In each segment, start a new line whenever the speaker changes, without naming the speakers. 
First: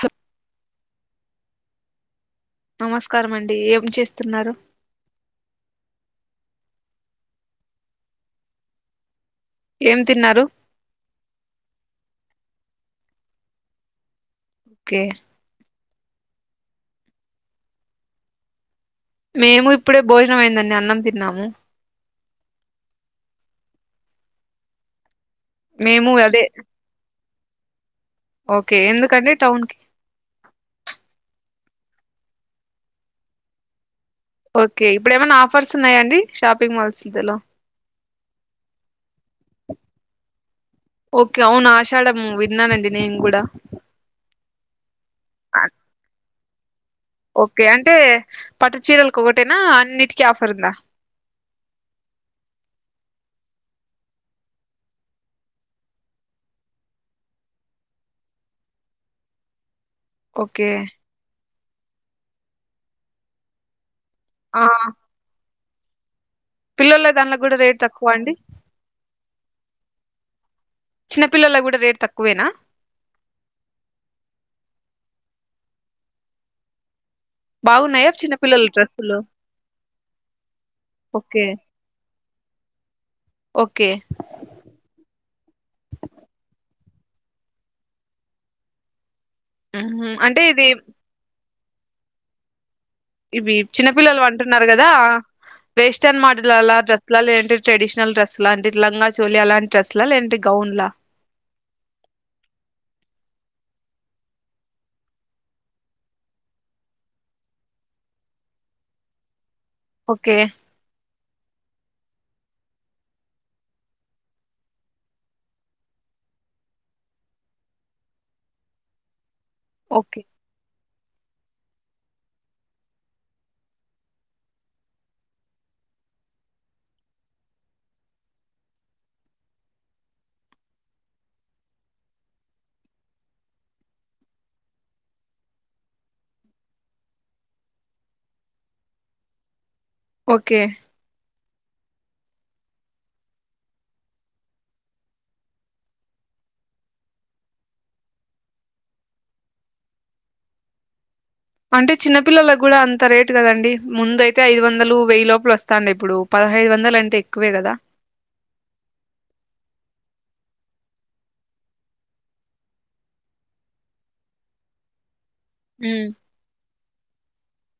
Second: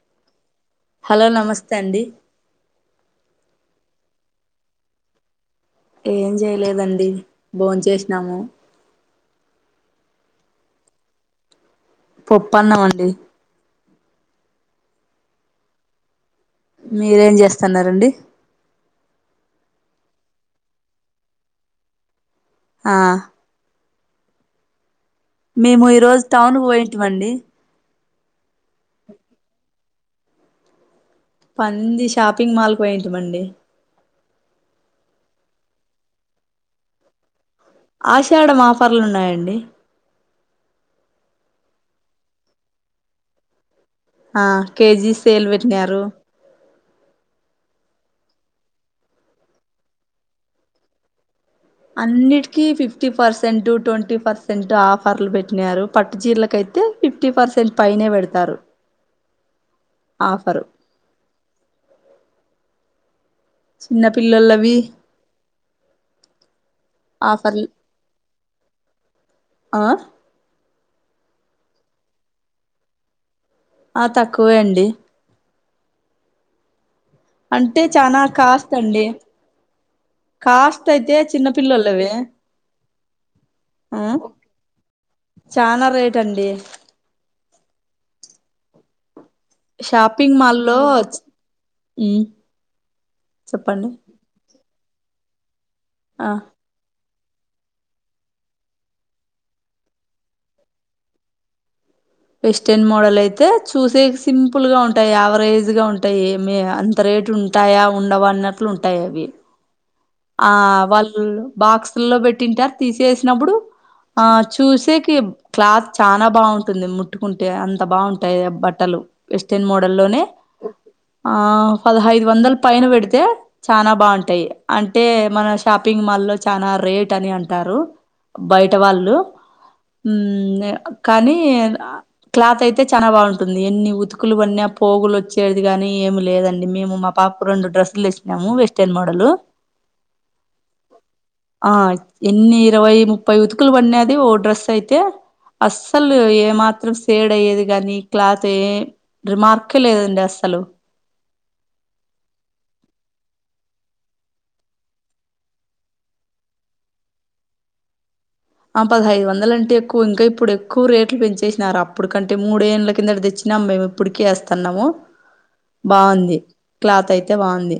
Hatf
hello నమస్తే అన్
నమస్కారం అండి ఏం చేస్తున్నారు
ఏం చేయలేదండి బోన్ చేస్నమ్
ఏం తిన్నారు
పొప్పన్నాం అండి
ఓకే
మీరేం చేస్తున్నరన్
మేము ఇప్పుడే భోజనం అయిందన్డి అన్నం తిన్నాము
ఆఁ మేము ఈ రోజు టౌన్ పోయింటిమండి
ఓకే ఎందుకండి టౌన్ కి
పంది షాపింగ్ మాల్ కు పోయింటిమండి
ఓకే ఇప్పుడు ఏమైనా ఆఫర్స్ ఉన్నయా అండి షాపింగ్ మాల్స్ దెలో
ఆషాడం ఆఫర్లు ఉన్నాయండి
ఓకే అవును ఆషాఢము విన్నానండి నేను గూడా
ఆ కేజీ సేలు వెట్నారు
ఓకే అంటే పెట్టు చీరలకు ఒకటేనా, అన్నిటికీ ఆఫర్ ఉందా?
అన్నిటికీ ఫిఫ్టీ పర్సెంట్ టొంటీ పర్సెంట్ ఆఫర్లు పెట్టినారు పట్టు చీరలకైతే ఫిఫ్టీ పర్సెంట్ పైనే పెడతారు ఆఫరు
ఓకే
చిన్న
ఆ
పిల్లలవి
పిల్లోల దాండ్లకు కూడ రేట్ తక్కువా అండి
ఆఁ
చిన్న పిల్లలకు కూడ రేట్ తక్కువేనా?
ఆ తక్కువే అండి అంటే
బాగున్నాయా
చాన
చిన్న పిల్లల
కాస్ట్ అండి
డ్రెస్సులు
కాస్ట్ అయితే
ఓకే
చిన్న పిల్లలు లవే
ఓకే
మ్ం చాన రేట్ అండి
మ్మ్
షాపింగ్
అంటే
మాల్
ఇది
లో మ్ం
ఇవి చిన్న పిల్లలివి అంటున్నరు కదా వేస్టర్న్
ఆ
మోడల్ అలా లలా లేదంటే ట్రెడిషనల్ డ్రెస్ లా అంటే ఇట్ల లంగా చోలి అలాంటి డ్రెస్ లా లేదంటే గౌన్లా
వెస్టర్న్ మోడల్ అయితే చూసే సింపుల్ గా ఉంటాయి యావరేజ్ గా ఉంటాయి ఏమి అంత రేటు ఉం టాయా ఉండవా అన్నట్లు ఉంటాయి అవి.
ఓకే
ఆఁ వాళ్ళు బాక్సుల్లో పెట్టింటారు తీసేసినప్పుడు ఆఁ చూసేకి క్లాత్ చాన బాగుంటుంది ముట్టుకుంటే అంత బాగుంటాయి బట్టలు. వెస్టెర్న్
ఓకే
మోడల్లోనే ఆఁ పదహైదు వందల పైన పెడితే చాన బాగుంటాయి అంటే మన షాపింగ్ మాల్ లో చాన రేట్ అని అంటారు బయట వాళ్ళు మ్మ్ఁ కానీ క్లాత్ అయితే చాన బాగుంటుంది ఎన్ని ఉతుకులు పడిన పోగులు వచ్చేది గాని, ఏమి లేదండి మేము మా పాప్కు రెండు డ్రెస్సులు తెచ్చినాము వెస్టెర్న్ మోడల్
ఓకే
ఆఁ ఎన్ని ఇరవై ముప్పై ఉతుకులు పడినాది ఓ డ్రెస్ అయితే అస్సలు ఏ మాత్రం సేడ్ అయ్యేది గాని క్లాత్ ఏ రిమార్కే లేదండి అస్సలు
అంటే చిన్న పిల్లలకి కూడ అంత రేటు కదండి. ముందు అయితే ఐదు వందలు వెయ్యి లోపల వస్ తాండే ఇప్పుడు పదహైదు వందల అంటే ఎక్కువే కదా!
ఆ పదహైదు వందలు అంటే ఎక్కువ ఇంక ఇప్పుడు ఎక్కువ రేట్లు పెంచేసినారు అప్పుడు కంటే మూడేండ్ల కిందట తెచ్చినాం మేము ఇప్పుడికి ఏస్తున్నాము
ఉమ్
బాగుంది క్లాత్ అయితే బాగుంది.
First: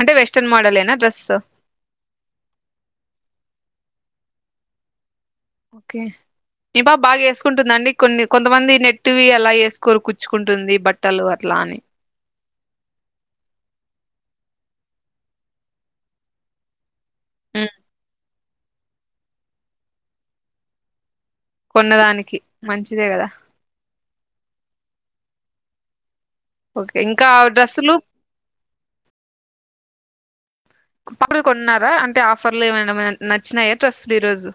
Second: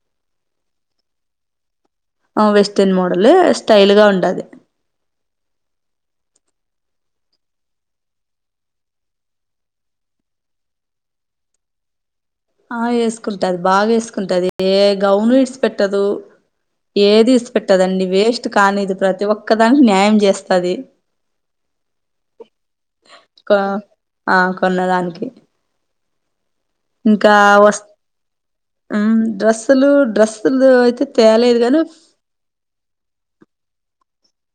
అంటే వెస్టర్న్ మోడల్ ఏనా డ్రెస్స్
ఆ వెస్టెర్న్ మోడల్ స్టైల్ గా ఉండాది
ఓకే ఈ పా బాగ ఏసుకుంటుంద అండి కొన్ని కొంతమంది నెట్టువి అలా ఏసుకోరు కుచ్చుకుంటుంది బట్టలు అట్లా అని.
ఆ ఏస్కుంటది బాగా ఏసుకుంటది ఏ గౌను ఇడ్సి పెట్టదు. ఏది ఇస్సి
ఉమ్
పెట్టదండి వేస్ట్ కానీ ఇది ప్రతి ఒక్కదాన్ని న్యాయం జేస్తది
కొన్నదానికి మంచిదే గదా
క అ కొన్నదాన్కి
ఓకే
ఇంకా వస్
డ్రెస్సులు
హ్మ్ డ్రస్సులు డ్రస్సులు
ఉత్తప్పుడు
తేలేదు గాని
కొన్నారా అంటే ఆఫర్లేమైనా మే నచ్చినయ డ్రస్ లు ఈరోజు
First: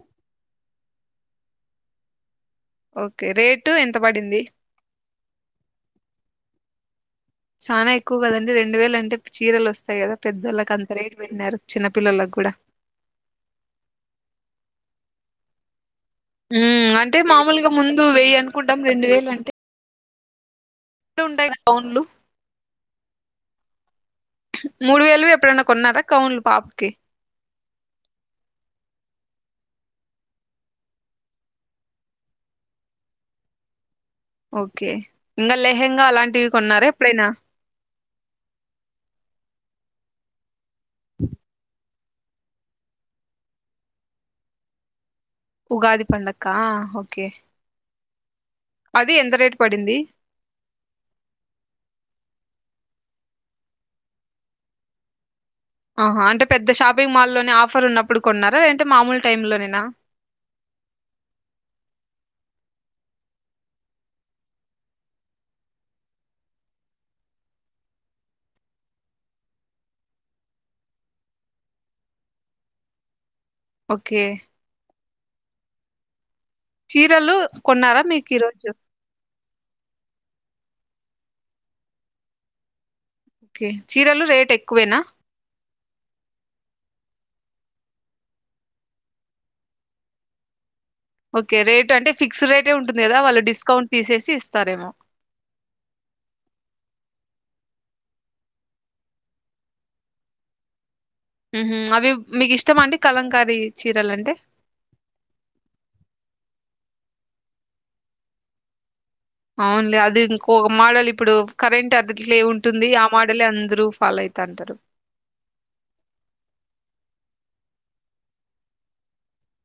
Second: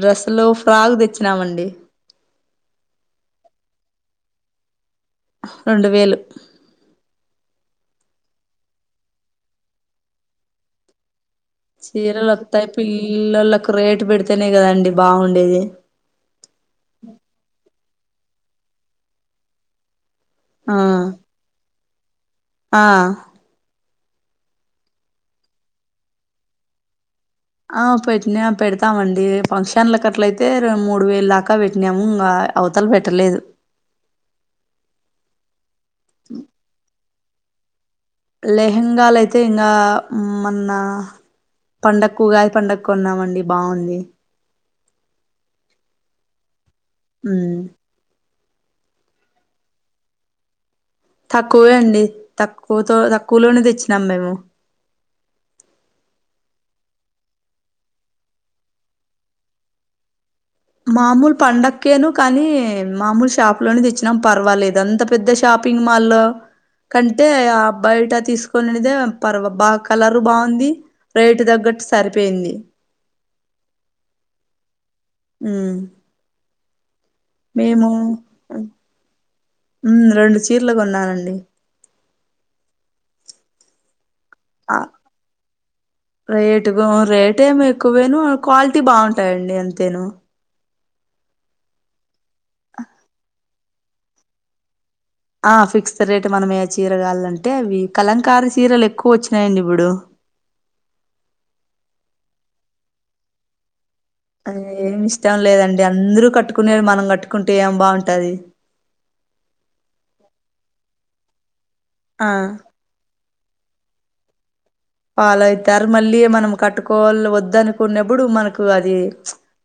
డ్రెస్సులో ఫ్రాగ్ దెచ్చినామండి.
ఓకే రేటు ఎంత బడింది
రొండు వేలు
చానా ఎక్కువ గదండి రెండువేలంటే చీరల్ ఒస్తాయ్ గదా పెద్దోళ్ళక్ అంత రేట్ వెట్నారు.
చీరల్ ఒత్తయ్ పిల్లలకు రేటు బెడ్తేనే గదండి బా ఉండేది
ఉం అంటే మామూల్గా ముందు వెయ్యి అనుకుంటాం రెండు వేల్ అంటే
ఆ
తు ఉంటాయ్ గ గౌన్లు
ఆ
మూడు వేలు ఎప్పుడైనా కొన్నారా కౌన్లు పాప్ కి
ఆ పెట్టినాం పెడతామండి ఫంక్షన్లకట్లైతే రెం మూడు వేల్ దాకా వెట్నాము ఇంగా అవతల్ వెట్టలేదు
ఓకే ఇంగా లెహెంగా అలాంటివి కొన్నారా ఎప్పుడైనా
లెహెంగాలైతే ఇంగా మన్నా పండక్కు ఉగాది పండక్కొన్నామండి బావుంది.
ఉగాది పండక్కా ఓకే.
మ్మ్
అది ఎంత రేట్ పడింది
తక్కువే అండి తక్కువతో తక్కువులోనే దెచ్చినాం మేము
ఆహా అంటే పెద్ద షాపింగ్ మాల్లోనే ఆఫర్ ఉన్నప్పుడు కొన్నారా, లేదంటే మామూల్ టైం లోనేనా.
మామూల్ పండక్కేను కానీ మామూల్ షాప్లోనే దెచ్చినాం పర్వాలేద్ అంత పెద్ద షాపింగ్ మాల్లో కంటే ఆ బాయట తీసుకొనినేదే పర్వ బా కలరు బా ఉంది రేటు దగ్గట్ సరిపోయింది.
ఓకే
ఉం
చీరలు కొన్నారా మీక్ ఈరోజు
హ్మ్ రెండు చీర్లు గొన్నానండి.
ఓకే చీరలు రేట్ ఎక్కువేనా.
రేటుగా రేట్ ఏం ఎక్కువేను క్వాల్టీ బా ఉంటాయండి అంతేను.
ఓకే రేటు అంటే ఫిక్స్డ్ రేటే ఉంటుంది గదా వాళ్ళు డిస్కౌంట్ తీసేసి ఇస్తారేమో
ఆ ఫిక్స్ రేటు మనమే చీరల్ గాలంటే అవి కలంకారి చీరల్ ఎక్కువొచ్చినాయండి ఇబుడు
అవి మీకిష్టమా అండి కలంకారీ చీరలంటే
ఏమ్ ఇష్టం లేదండి. అందరు కట్టుకునేవి మనం గట్టుకుంటే ఏం బావుంటది.
అవున్లే అది ఇంకొక మోడల్ ఇప్పుడు కరెంట్
ఆ
అదిట్లే ఉంటుంది ఆ మోడలే అందరు ఫాలో ఐతా అంటరు.
ఫాలో అయితారు మళ్ళీ మనం కట్టుకోవాల్ వద్ద అనుకున్నప్పుడు మనకు అది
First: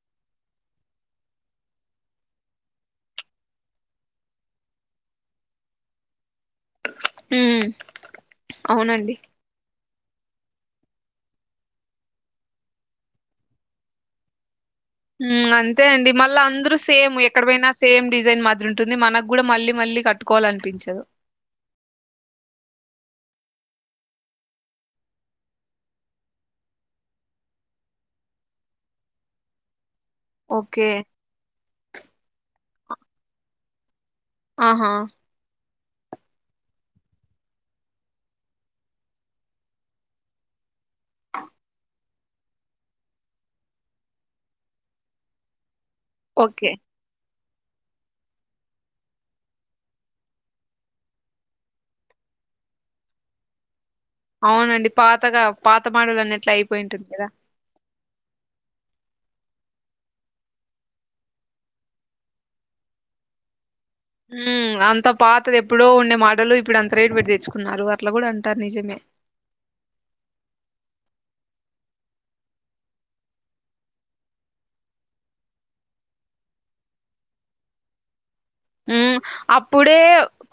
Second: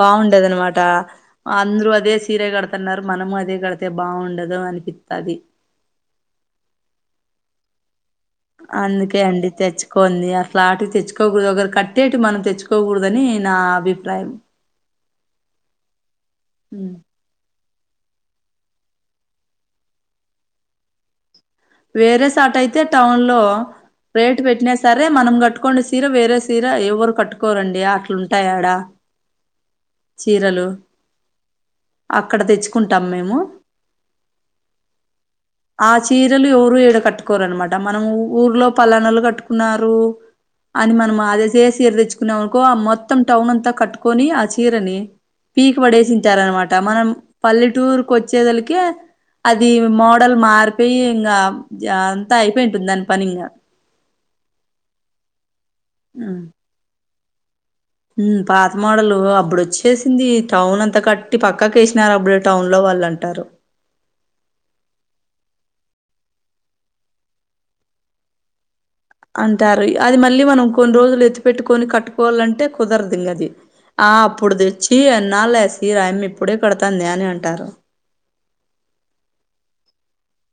బా ఉండదన్మాటా అందరూ అదే సీరే గడుతన్నారు. మనము అదే గడితే బావుండదు అనిపిత్తాది.
ఉ
అందుకే అండి తెచ్ కొంది. అట్లాంటివి తెచ్చుకోకూడదు ఒకరు కట్టేటివి మనం తెచ్చుకోకూడదని నా అభిప్రాయం.
హ్మ్ అంతే అండి మళ్ళా అందరు సేమ్ ఎక్ క్కడ పోయినా సేమ్ డిజైన్ మాదిరి ఉంటుంది. మనకు కూడా మళ్ళీ మళ్ళీ కట్టుకోవాలి అనిపించదు.
వేరే సాట అయితే టౌన్ లో రేటు పెట్టినా సరే మనం కట్టుకోండె సీర వేరే సీర ఎవరు కట్టుకోరండి అట్లుంటాయాడా. చీరలు
ఓకే.
అక్కడ తెచ్చుకుంటాం మేము.
ఆహా
ఆచీర్ రలు ఎవరు ఈడ కట్టుకోరనమాట మనం ఊర్లో పలానోళ్ళు కట్టుకున్నారు అని మనం అదే సే సీర తెచ్చుకున్నాం అనుకో మొత్తం టౌన్ అంతా కట్టుకొని ఆ చీరని పీక్
ఓకే.
పడేసింటారనమాట మనం పల్లెటూర్కి వచ్చేదలకి అది మోడల్ మారిపోయి ఇంగ్ గ జ అంతా అయిపోయింటుంది దాని పనింగా
అవునండి పాతగా పాత మాడల్ అన్నట్లు అయిపోయింటుంది కదా
ఊ పాత మోడలు అప్పుడు వచ్చేసింది టౌన్ అంతా కట్టి పక్కకేసినారు అప్పుడు టౌన్ లో వాళ్ళు అంటారు
ఊ అంత పాతది ఎప్పుడో ఉండే మాడలు ఇప్పుడు అంత రేటు పెట్టి తెచ్చుకున్నారు అట్ల కూడా అంటారు నిజమే.
అంటారు. అది మళ్ళీ మనం కొన్ని రోజులు ఎత్తి పెట్టుకొని కట్టుకోవాలంటే కుదరదు ఇంగా అది. ఆ అప్పుడు తెచ్చి ఎన్నాళ్ళయ్యా సీర ఆయమ్మ ఇప్పుడే కడతాంది అని అంటారు
ఊ అప్పుడే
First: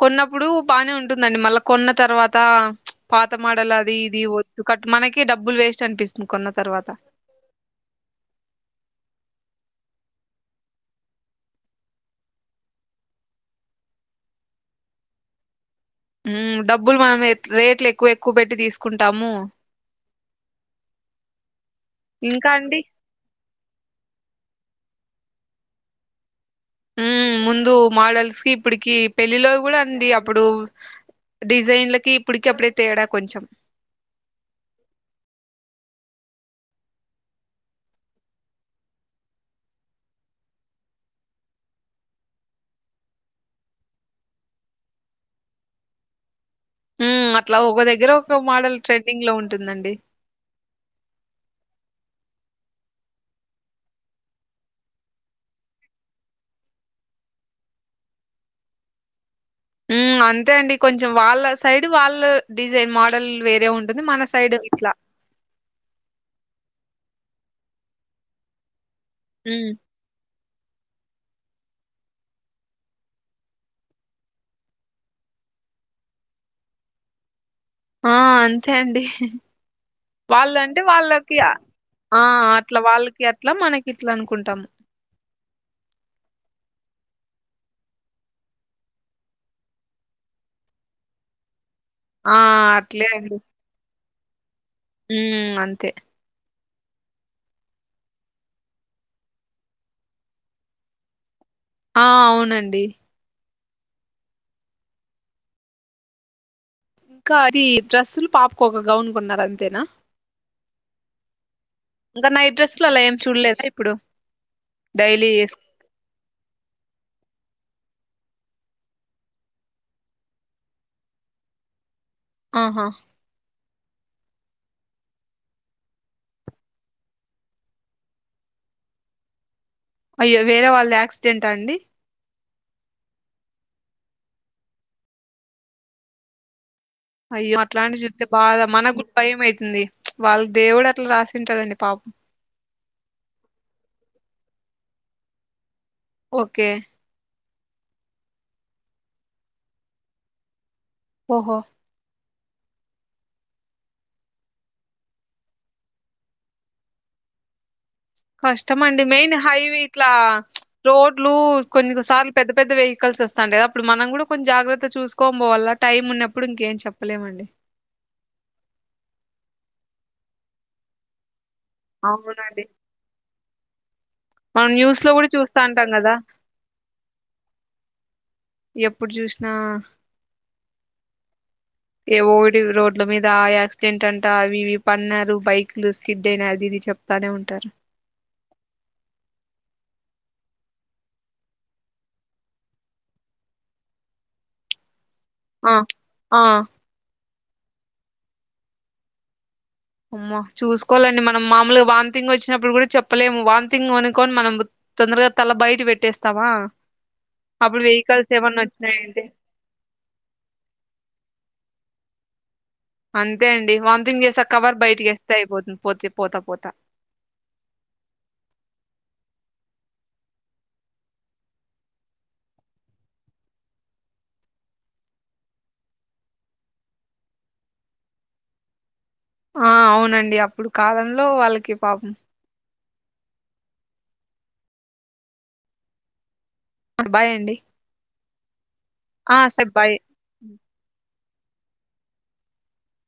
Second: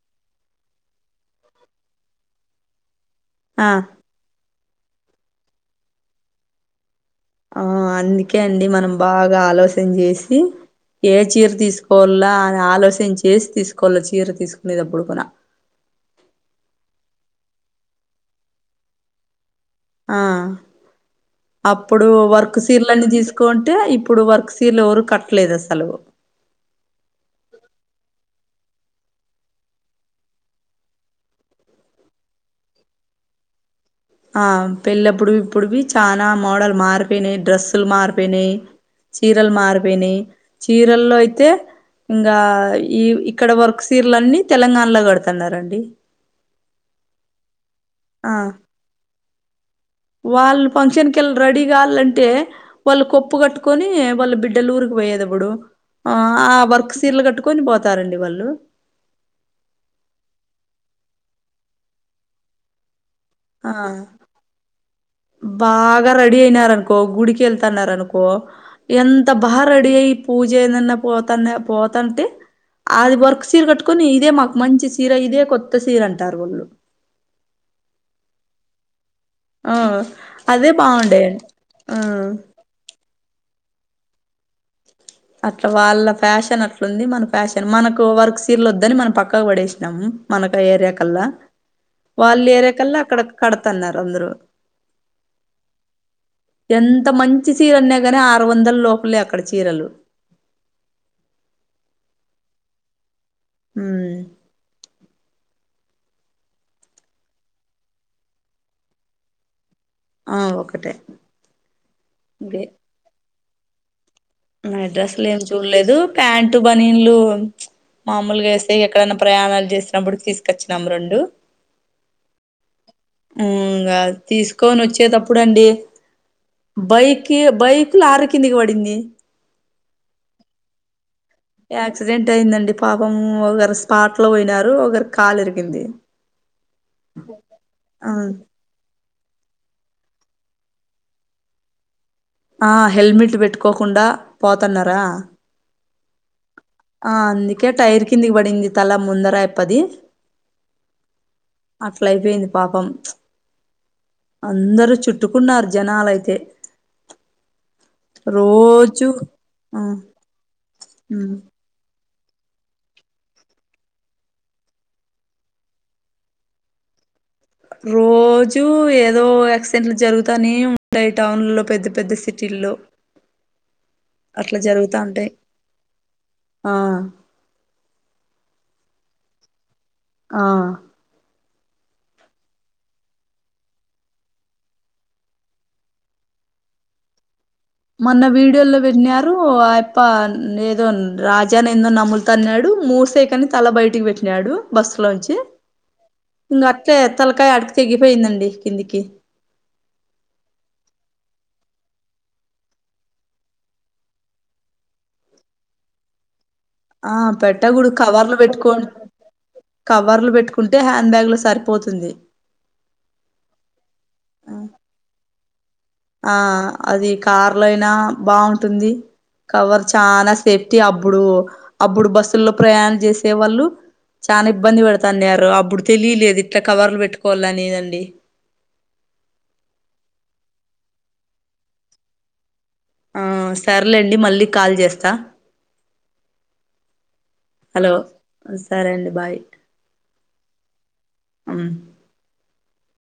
కొన్నప్పుడు బానే ఉంటుందండి మళ్ళా కొన్న తర్వాత పాత
ఆ
మాడల్ అది ఇది వద్దు కట్ మనకే డబ్బులు వేస్ట్ అనిపిస్తుంది కొన్న తర్వాత
ఆ అందుకే అండి మనం బాగా ఆలోచన్ జేసి ఏ చీర తీసుకోవాల్లా అని ఆలోచన చేసి తీసుకోవాల చీర తీసుకునేటప్పుడు కూడా
ఊ డబ్బులు మనము రేట్లు ఎక్కువ ఎక్కువ పెట్టి తీసుకుంటాము
ఆ అప్పుడు
ఇంకా
వర్క్
అండి
సీరలన్నీ తీసు కుంటే ఇప్పుడు వర్క్ సీరలు ఎవరు కట్టలేదు అసలు.
ఊ ముందు మోడల్స్ కి ఇప్పడికి పెళ్ళిలో కూడా అండి అప్పుడు డిజైన్లకి ఇప్పటికి అప్పుడే తేడా కొంచెం.
ఆ పెళ్లప్పుడు ఇప్పుడువి చానా మోడల్ మారిపోయినయి, డ్రెస్సులు మారిపోయినయి. చీరలు మారిపోయినయి. చీరల్లో అయితే ఇంగా ఈ ఇక్కడ వర్క్ సీర్లన్నీ తెలంగాణలో కడతన్నారండి
ఊ అట్లా ఒగో దగ్గర
ఆ
ఒకో మోడల్ ట్రెండింగ్ లో ఉంటుందండి.
వాళ్ళు ఫంక్షన్ కెళ్ళి రెడీ కావాలంటే వాళ్ళు కొప్పు కట్టుకొని వాళ్ళ బిడ్డల ఊరికి పోయేదప్పుడు ఆ ఆ వర్క్ సీరలు కట్టుకొని పోతారండి వాళ్ళు.
ఊ అంతే అండి కొంచెం వాళ్ళ సైడ్ వాళ్ళ డిజైన్ మోడల్ వేరే
ఆ
ఉంటుంది. మన సై సైడ్ ఇట్లా.
బాగా రెడీ అయినారనుకో గుడికెళ్తన్నారు అనుకో ఎంత బా
హ్మ్
రెడీ అయి పూజెందన్నా పోతన్న పోతంటే అది వర్క్ సీర కట్టుకొని ఇదే మాకు మంచి సీర, ఇదే కొత్త సీర అంటారు వాళ్ళు.
ఆ అంతే అండి
ఆ అదే
వాళ్ళంటే
బాగుండే
వాళ్ళకి ఆ అట్ ట్లా వాళ్ళకి అట్లా మనకి ఇట్లా అనుకుంటాము.
అట్లా వాళ్ళ ఫ్యాషన్ అట్లుంది. మన ఫ్యాషన్ మనకు వర్క్ సీరలు వద్దని మనం పక్కకు పడేసినాం. మనక ఏరియా కల్లా
ఆ!
వాల్లేరియా కల్లా
అట్లే
అక్కడ కడతన్నారు అందరూ
ఉమ్ అంతే
ఎంత మంచి చీరన్నా గని ఆరు వందల్లోపలే అక్కడ చీరలు
ఆ అవునండి
హ్మ్
ఇంక అది డ్రస్సులు పాపకు ఒక గౌన్ కొన్నారంతేనా
ఆ ఒకటే
ఇంక నైట్ డ్రెస్లు అలా ఏం చూడలేదా ఇప్పుడు
నైట్ డ్రస్లు
డైలీ
ఏం
ఏస్
చూడలేదు ప్యాంటు, బనీన్లు మామూలుగేస్తే ఎక్కడైన ప్రయాణాలు చేసినప్పుడుకి తీసుకొచ్చినము రెండు
ఆహా
ఉమ్ ఇంగా తీసుకోని వచ్చేటప్పుడండి బైకి బైకు లారీ కిందికి పడింది
అయ్యో వేరే వాళ్ళద్ యాక్సిడెంట అండి
క్సిడెంట్ అయిందండి పాపం ఒకరు స్పాట్ లో పోయినారు ఒకరికి క్కాలిరిగింది
అయ్యో అట్లాంటియి చూస్తే బాధ మనకు భయం అయితుంది వాళ్ళ దేవుడు అట్ల రాసింటాడండి పాపం
ఆ హెల్మెట్ పెట్టుకోకుండా పోతన్నరా
ఓకే
ఆ అందుకే టైర్ కిందికి పడింది తల ముందర అయప్పది
ఓహో
అట్లయిపోయింది పాపం అందరు చుట్టుకున్నారు జనాలైతే
కష్టం అండి
రోజు
మెయిన్ హైవే
ఆ
ఇట్లా రోడ్లు కొన్ని కొసార్లు పెద్ద పెద్ద వెహికల్స్ వస్తాంటాయి కదాప్పుడు మనం కూడా కొన్ని జాగ్రత్త చూసుకొన్ పోవాలా టైం ఉన్నప్పుడు ఇంకేం చెప్ ప్పలేమండి
రోజూ ఏదోక యాక్సిడెంట్లు జరుగుతానే ఉంటాయి టౌన్ ల్లో పెద్ద పెద్ద
అవునండి
సిటీల్లో అట్లా
మనం
జరుగుతా
న్యూస్ లో కూడ
ఉంటాయి
చూస్తాంటాం కదా
ఆ
ఎప్పుడు చూసినా
ఆ
ఏ ఓకటి రోడ్ల మీద ఆ యాక్సిడెంట్ అంట అవి ఇవి పన్నారు బైక్లు స్కిడ్ అయిన అదీ ఇది చెప్ తనే ఉంటారు
మొన్న వీడియో లో పెట్టినారు అయప్ప ఏదో రాజనేనెందో నములుతాన్నాడు మూసేక్ కని తల బయటికి పెట్టినాడు బస్సులోంచి
అ ఆ
తె తలకాయ ఆడికి తెగిపోయిందండి కిందికి
అమ్మా చూసుకోవాలండి మనం మామూలుగా వామ్తింగ్ వచ్చినప్పుడు కూడ చెప్పలేము వామిథింగ్ అనుకొని మనం ఉత్ తొందరగ తల బయట పెట్టేస్తావా
ఆ పెట్టగూడుదు కవర్లు పెట్టుకోన్
వచ్చినాయంటే
కవర్లు పెట్టుకుంటే హ్యాండ్ బ్యాగ్ల సరిపోతుంది
అంతే అండి వాంతింగ్ చేసి ఆ కవర్ బయటికేస్ తె అయిపోతుంది పోతేప్
ఆ అది కార్ లయినా బావుంటుంది కవర్ చానా సేఫ్టీ అబ్బుడు అబ్బుడు బస్సుల్లో ప్రయాణం చేసే వాళ్ళు చానా ఇబ్బంది పడతాన్నారు అప్పుడు తెలియలేదు ఇట్లా కవర్లు పెట్టుకోవాలని అండి
ఆ అవునండి అప్పుడు కాలంలో వాళ్ళకి పాపం
ఆ సర్లేండి మళ్ళీ కాల్ చేస్తా
బాయ్ అండి.
హలో సరే అండి బాయ్
ఆ! సరే బాయ్.
అం